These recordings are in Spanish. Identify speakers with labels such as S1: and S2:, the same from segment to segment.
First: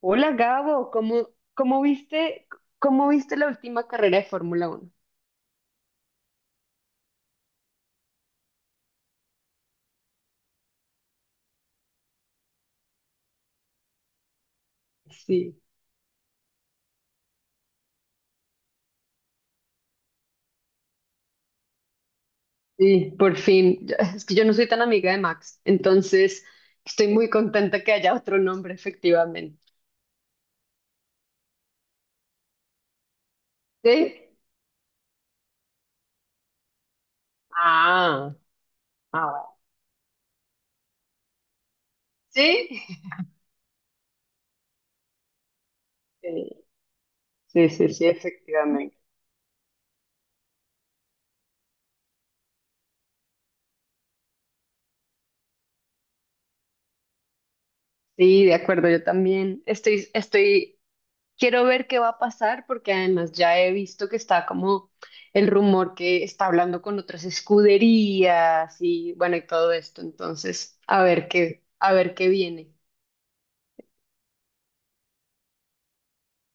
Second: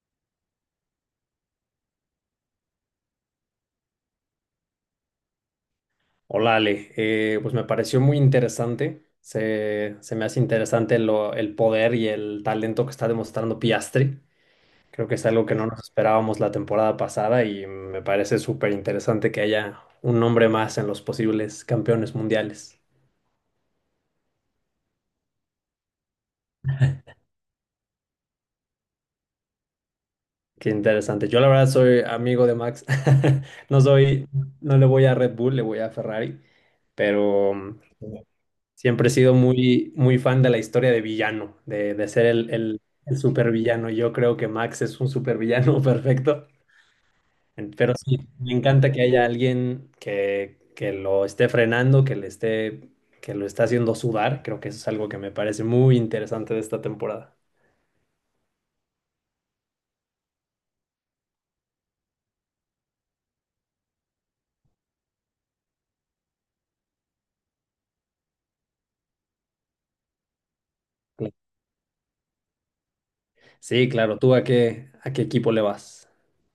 S1: Hola Gabo, cómo viste, ¿cómo viste la última carrera de Fórmula Uno?
S2: Hola Ale, pues me pareció muy interesante, se me hace interesante el poder y el talento que está demostrando Piastri, creo que es algo que
S1: Sí,
S2: no nos esperábamos la temporada pasada y me parece súper interesante que haya un nombre más en los posibles campeones mundiales.
S1: sí, por fin. Es que yo no soy tan amiga de Max, entonces estoy muy contenta que haya otro nombre, efectivamente.
S2: Qué interesante, yo la verdad soy amigo de Max, no soy,
S1: ¿Sí?
S2: no le voy a Red Bull, le voy a Ferrari, pero
S1: Ah,
S2: siempre he
S1: ah,
S2: sido
S1: bueno.
S2: muy fan de la historia de villano, de ser
S1: ¿Sí?
S2: el supervillano. Yo creo que Max es un supervillano perfecto.
S1: Sí, sí, sí,
S2: Pero
S1: sí,
S2: sí, me encanta
S1: efectivamente.
S2: que haya alguien que lo esté frenando, que le esté, que lo está haciendo sudar. Creo que eso es algo que me parece muy interesante de esta temporada.
S1: Sí, de acuerdo, yo también estoy. Quiero ver qué va a pasar porque además ya he visto que está como el rumor que está hablando con otras escuderías y bueno, y todo esto. Entonces, a ver qué viene.
S2: Sí, claro. ¿Tú a qué equipo le vas?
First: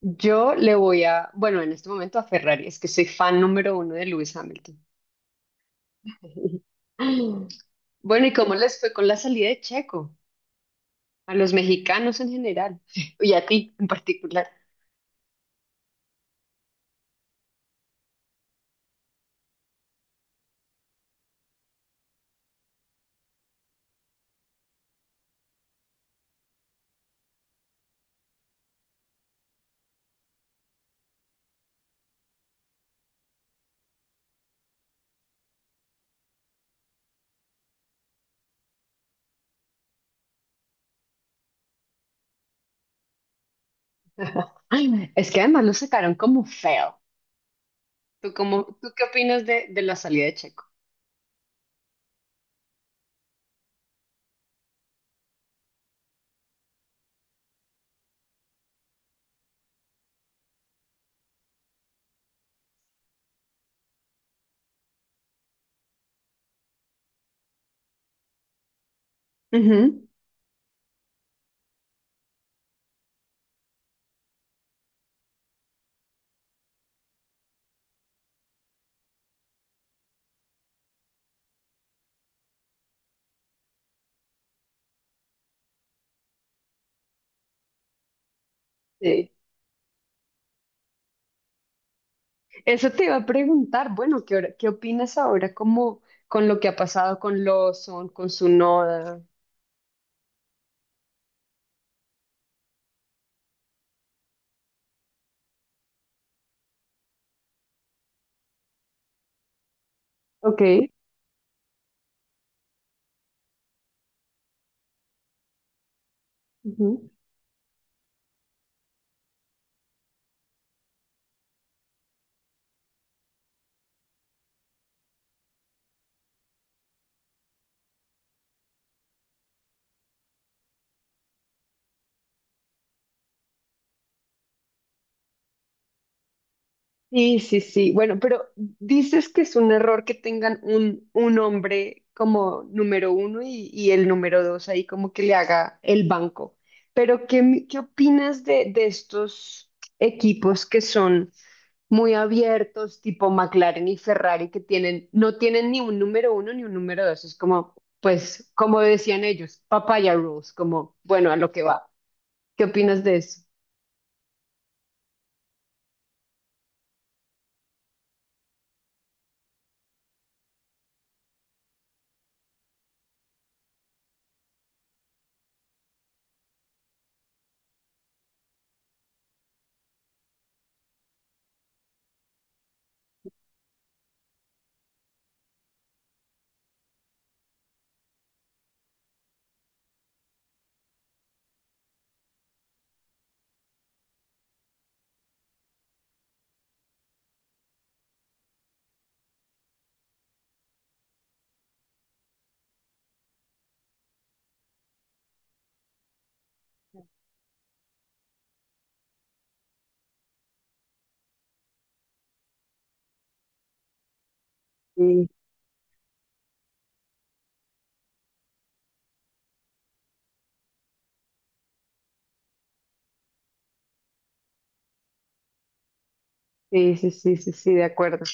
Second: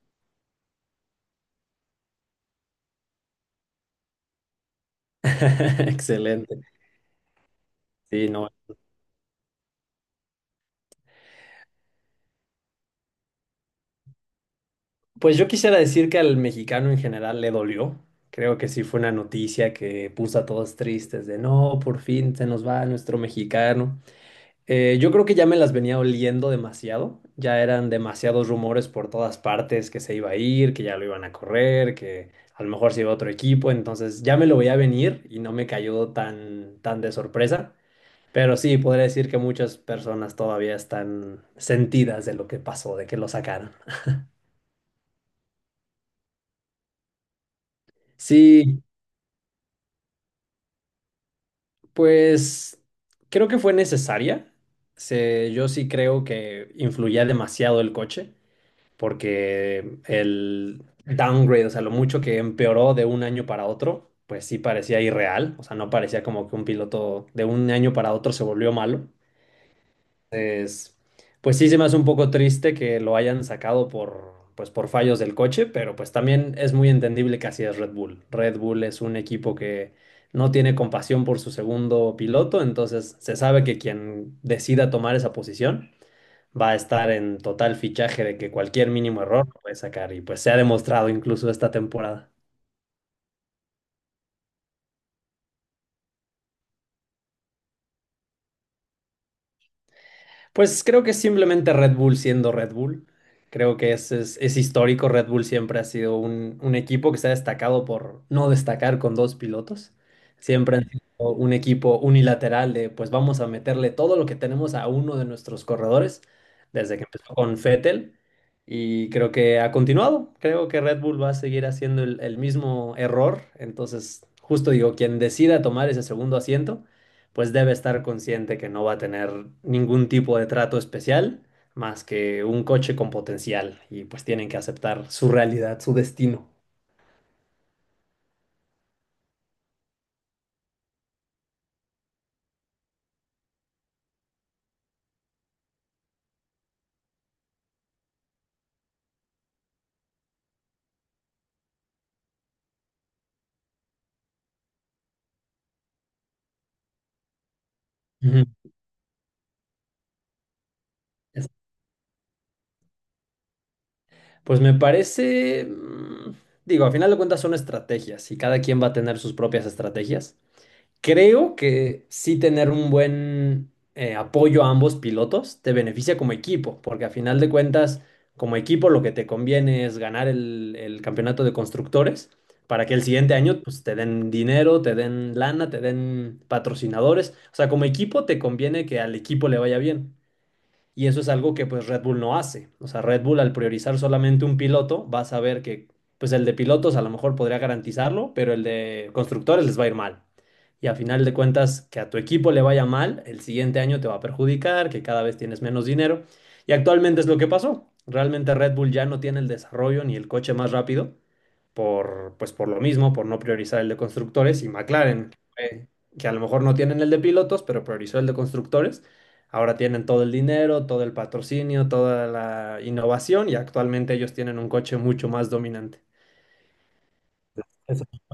S1: Yo le voy a, bueno, en este momento a Ferrari, es que soy fan número uno de Lewis Hamilton.
S2: Excelente.
S1: Bueno,
S2: Sí,
S1: ¿y
S2: no,
S1: cómo les fue con la salida de Checo? A los mexicanos en general y a ti en particular.
S2: pues yo quisiera decir que al mexicano en general le dolió. Creo que sí fue una noticia que puso a todos tristes de no, por fin se nos va nuestro mexicano. Yo creo que ya me las venía oliendo demasiado. Ya eran demasiados rumores por todas partes que se iba a ir, que ya lo iban a correr, que a lo mejor se iba a otro equipo. Entonces ya me lo veía venir y no me cayó tan de sorpresa. Pero sí, podría decir que muchas personas todavía están sentidas de lo que pasó, de que lo sacaron.
S1: Es que además lo sacaron como feo. ¿Tú, cómo,
S2: Sí,
S1: tú qué opinas de la salida de Checo?
S2: pues creo que fue necesaria. Yo sí creo que influía demasiado el coche, porque el downgrade, o sea, lo mucho que empeoró de un año para otro, pues sí parecía irreal. O sea, no parecía como que un piloto de un año para otro se volvió malo.
S1: Ujú.
S2: Entonces, pues sí se me hace un poco triste que lo hayan sacado por, pues por fallos del coche, pero pues también es muy entendible que así es Red Bull. Red Bull es un equipo que no tiene compasión por su segundo piloto, entonces se sabe que quien decida tomar esa posición va a estar en total fichaje de que cualquier mínimo
S1: Sí.
S2: error lo puede sacar y pues se ha demostrado incluso esta temporada.
S1: Eso te iba a preguntar, bueno, ¿qué opinas ahora como con lo que ha pasado con Lawson, con su noda.
S2: Pues creo que es simplemente Red Bull siendo Red Bull. Creo que es histórico. Red Bull siempre ha sido un equipo que se ha destacado por no destacar con dos pilotos. Siempre
S1: Ok.
S2: han sido un equipo unilateral de pues vamos a meterle todo lo que tenemos a uno de nuestros corredores desde que
S1: Ujú.
S2: empezó con Vettel. Y creo que ha continuado. Creo que Red Bull va a seguir haciendo el mismo error. Entonces, justo digo, quien decida tomar ese segundo asiento pues debe estar consciente que no va a tener ningún tipo de trato especial más que un coche con potencial y pues tienen que aceptar su realidad, su destino.
S1: Sí, sí, sí. Bueno, pero dices que es un error que tengan un hombre como número uno y el número dos ahí como que le haga el banco. Pero ¿qué opinas de estos equipos que son muy abiertos, tipo McLaren y Ferrari, que no tienen ni un número uno ni un número dos? Es como,
S2: Ujú.
S1: pues, como decían ellos, papaya rules, como, bueno, a
S2: Es-
S1: lo que va. ¿Qué opinas de eso?
S2: Pues me parece, digo, a final de cuentas son estrategias y cada quien va a tener sus propias estrategias. Creo que sí tener un buen apoyo a ambos pilotos te beneficia como equipo, porque a final de cuentas, como equipo lo que te conviene es ganar el campeonato de constructores para que el siguiente año pues, te den dinero, te den lana, te den patrocinadores. O sea, como equipo te conviene que al equipo le vaya bien. Y eso es algo que pues Red Bull no hace. O sea, Red Bull al priorizar solamente un piloto va a saber que pues el de pilotos a lo mejor podría garantizarlo, pero el de constructores les va a ir mal. Y a final de cuentas, que a tu equipo le vaya mal, el siguiente año te va a perjudicar, que cada vez tienes menos dinero. Y actualmente es lo que pasó. Realmente Red Bull ya no tiene el desarrollo ni el coche más rápido, por, pues por lo mismo, por no priorizar el de constructores, y
S1: Sí,
S2: McLaren, que a lo mejor no tienen el de pilotos, pero priorizó el de constructores. Ahora tienen todo el dinero, todo el patrocinio, toda la innovación y actualmente ellos tienen un coche mucho más dominante.
S1: sí, sí, sí, sí, sí, de
S2: Eso,
S1: acuerdo.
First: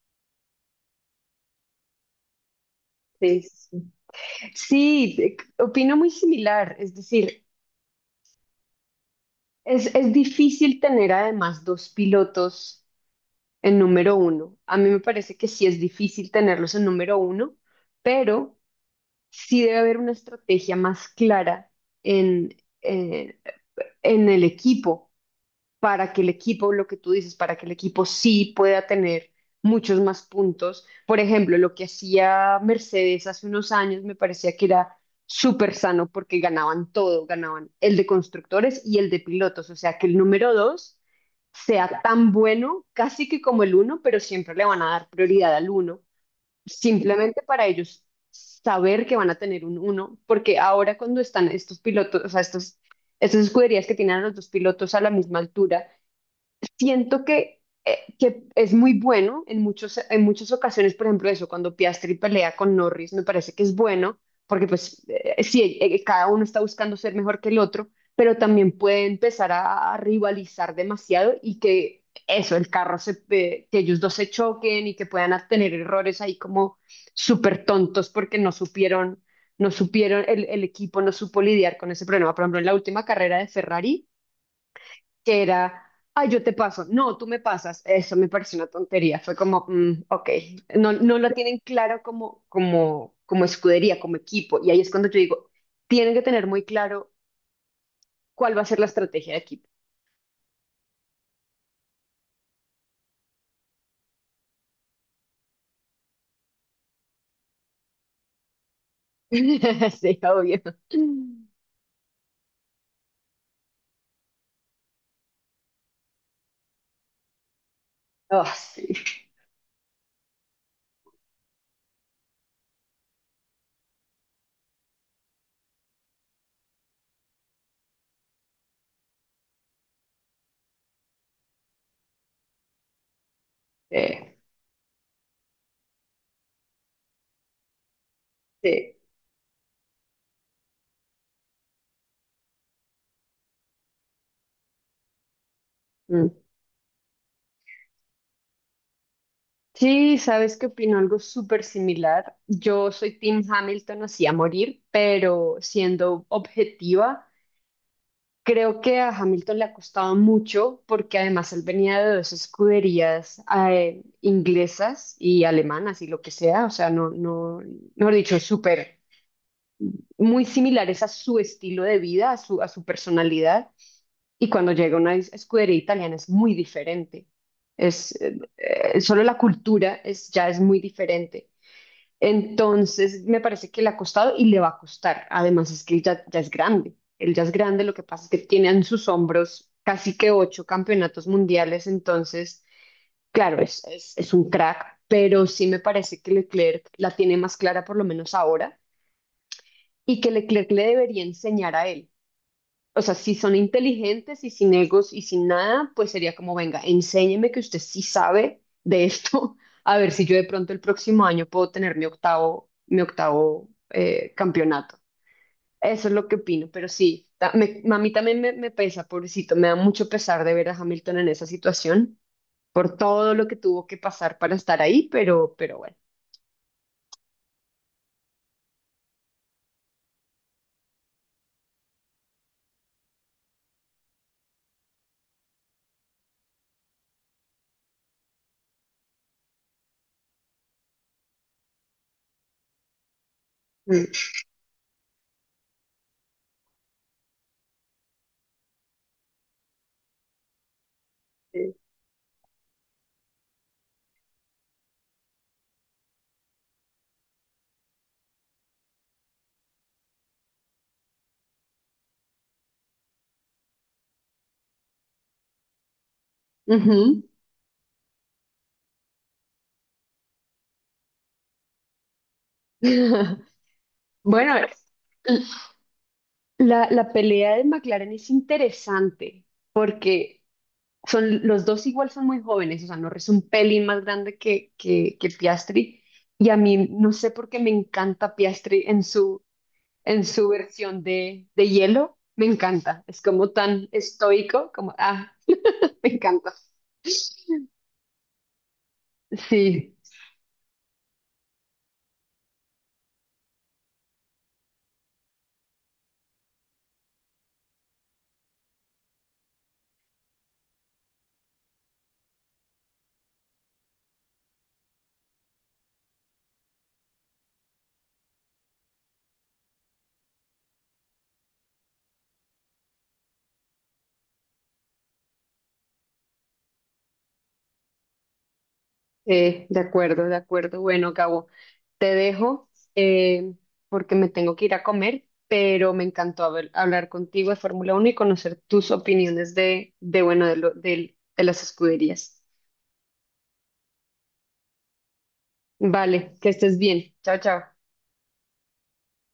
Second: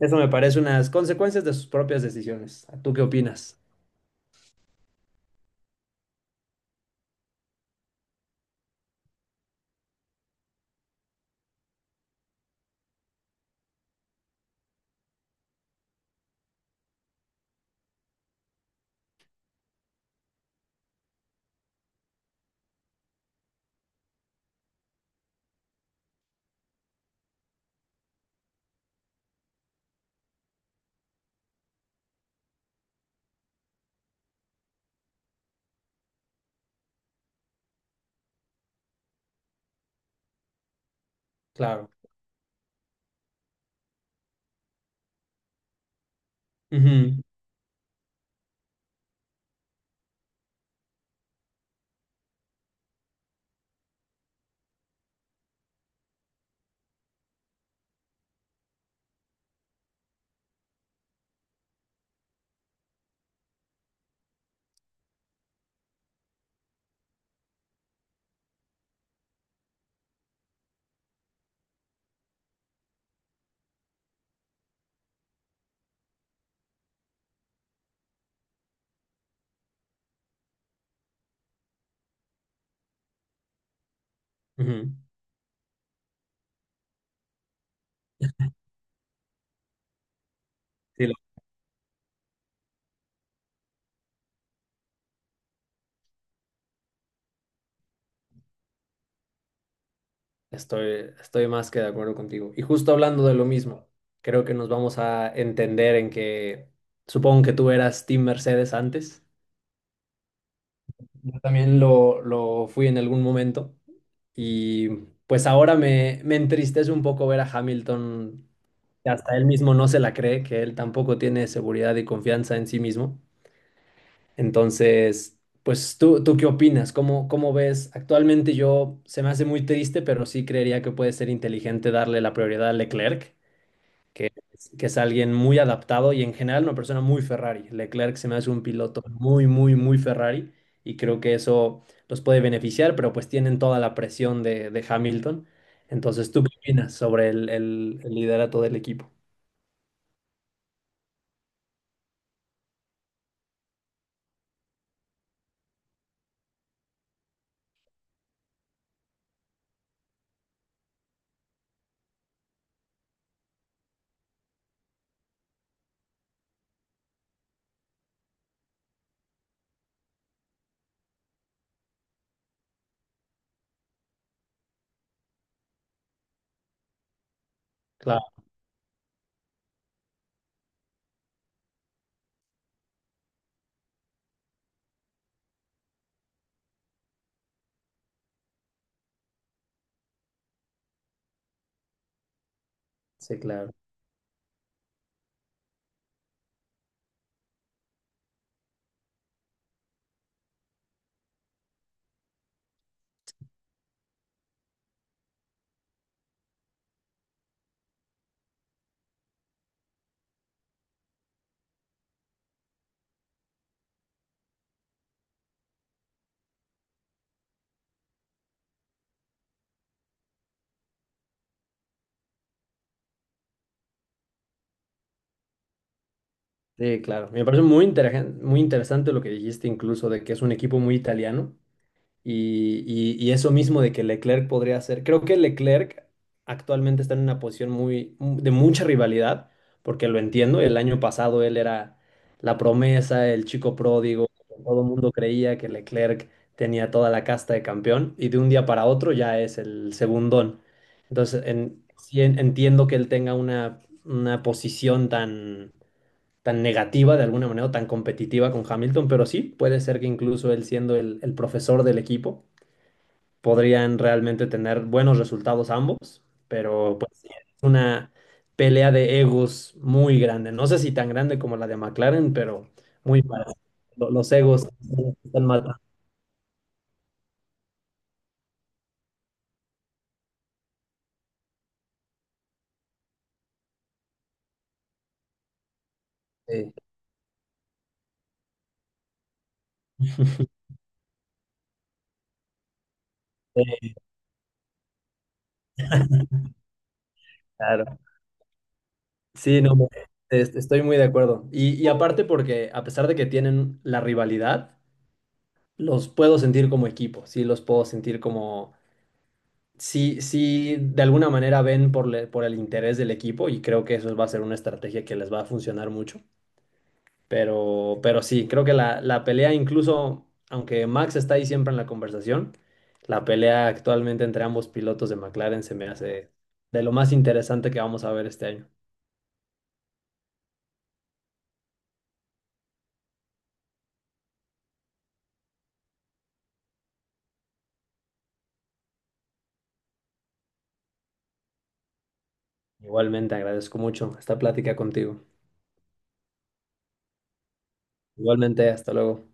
S2: eso me parece unas consecuencias de sus propias decisiones. ¿Tú qué
S1: Sí,
S2: opinas?
S1: sí, sí, sí, opino muy similar. Es decir, es difícil tener además dos pilotos en número uno. A mí me parece que sí es difícil tenerlos en número uno, pero sí debe haber una estrategia más clara en, eh, en el equipo para que el equipo, lo que tú dices, para que el equipo sí pueda tener muchos más puntos. Por ejemplo, lo que hacía Mercedes hace unos años me parecía que era súper sano porque ganaban todo, ganaban el de constructores y el de pilotos, o sea que el número dos
S2: Claro.
S1: sea tan bueno, casi que como el uno, pero siempre le van a dar prioridad al uno
S2: Ujú,
S1: simplemente para ellos saber que van a tener un uno, porque ahora cuando están estos pilotos, o sea, estas escuderías que tienen a los dos pilotos a la misma altura, siento que es muy bueno en en muchas ocasiones, por ejemplo, eso, cuando Piastri pelea con Norris, me parece que es bueno, porque pues sí, cada uno está buscando ser mejor que el otro, pero también puede empezar a rivalizar demasiado y que eso, que ellos dos se choquen y que puedan tener errores ahí como súper tontos porque no supieron, el equipo no supo lidiar con ese problema. Por ejemplo, en la última carrera de Ferrari
S2: ujú.
S1: que era, ay, yo te paso, no, tú me pasas. Eso me pareció una tontería. Fue como, ok, no,
S2: Sí,
S1: no lo tienen claro como escudería, como equipo. Y ahí es cuando yo digo, tienen que tener muy claro cuál va a ser la estrategia de equipo.
S2: estoy, estoy más que de acuerdo contigo. Y justo hablando de lo mismo, creo que nos vamos a entender en que supongo que tú eras Team Mercedes antes.
S1: Sí, obvio.
S2: Yo también lo fui en algún momento. Y pues ahora me entristece un poco ver a
S1: Oh,
S2: Hamilton,
S1: sí.
S2: que hasta él mismo no se la cree, que él tampoco tiene seguridad y confianza en sí mismo. Entonces, pues tú, ¿tú qué opinas? ¿Cómo, cómo ves? Actualmente yo se me hace muy triste, pero sí creería que puede ser inteligente darle la prioridad a Leclerc
S1: Eh,
S2: que es alguien muy adaptado y en general una persona muy Ferrari. Leclerc se me hace un
S1: sí.
S2: piloto muy Ferrari y creo que eso los puede beneficiar, pero pues tienen toda la presión de Hamilton.
S1: Mm.
S2: Entonces, ¿tú qué opinas sobre el liderato del equipo?
S1: Sí, ¿sabes que opino? Algo súper similar. Yo soy Team Hamilton, así a morir, pero siendo objetiva. Creo que a Hamilton le ha costado mucho porque además él venía de dos escuderías inglesas y alemanas y lo que sea, o sea, no, no, mejor dicho, muy similares a su estilo de vida, a su personalidad. Y cuando llega a una escudería italiana es muy diferente.
S2: Claro,
S1: Solo la cultura ya es muy diferente. Entonces, me parece que le ha costado y le va a costar. Además, es que él ya es grande. Él ya es grande, lo que pasa es que tiene en sus hombros casi que ocho campeonatos mundiales. Entonces,
S2: sí,
S1: claro,
S2: claro.
S1: es un crack, pero sí me parece que Leclerc la tiene más clara, por lo menos ahora, y que Leclerc le debería enseñar a él. O sea, si son inteligentes y sin egos y sin nada, pues sería como, venga, enséñeme que usted sí sabe de esto, a ver si yo de pronto el próximo año puedo tener mi octavo, campeonato. Eso es lo que opino, pero sí, a mí también me pesa, pobrecito, me da mucho pesar de ver a Hamilton en esa situación, por todo lo que tuvo que pasar para estar ahí, pero, bueno.
S2: Sí, claro. Me parece muy interesante lo que dijiste incluso de que es un equipo muy italiano. Y eso mismo de que Leclerc podría hacer. Creo que Leclerc actualmente está en una posición muy de mucha rivalidad, porque lo entiendo. El año pasado él era la promesa, el chico
S1: Mm.
S2: pródigo. Todo el mundo creía que Leclerc tenía toda la casta de campeón y de un día para otro ya es el segundón. Entonces,
S1: Sí.
S2: sí entiendo que él tenga una posición tan, tan negativa de alguna manera, o tan competitiva con Hamilton, pero sí, puede ser que incluso él siendo el profesor del equipo podrían realmente tener buenos resultados ambos, pero
S1: Ujú.
S2: pues es una pelea de egos muy grande. No sé si tan grande como la de McLaren, pero muy parecida. Los
S1: Bueno,
S2: egos están matando.
S1: la pelea de McLaren es interesante porque los dos igual son muy jóvenes, o sea, Norris es un pelín más grande que Piastri, y a
S2: Sí,
S1: mí no sé por qué me encanta Piastri en su versión de hielo, me encanta, es como
S2: sí,
S1: tan estoico, como, ah, me encanta.
S2: claro. Sí, no,
S1: Sí.
S2: estoy muy de acuerdo. Y aparte porque a pesar de que tienen la rivalidad, los puedo sentir como equipo, sí, los puedo sentir como... Sí, sí, de alguna manera ven por, por el interés del equipo y creo que eso va a ser una estrategia que les va a funcionar mucho. Pero sí, creo que la pelea, incluso aunque Max está ahí siempre en la conversación, la pelea actualmente entre ambos pilotos de McLaren se me hace de lo más interesante que vamos a ver este año.
S1: De acuerdo, de acuerdo. Bueno, Gabo, te dejo eh, porque me tengo que ir a comer, pero me encantó hablar contigo de Fórmula uno y conocer tus opiniones de bueno, de las escuderías.
S2: Igualmente, agradezco mucho esta plática contigo.
S1: Vale, que estés bien. Chao, chao.
S2: Igualmente, hasta luego.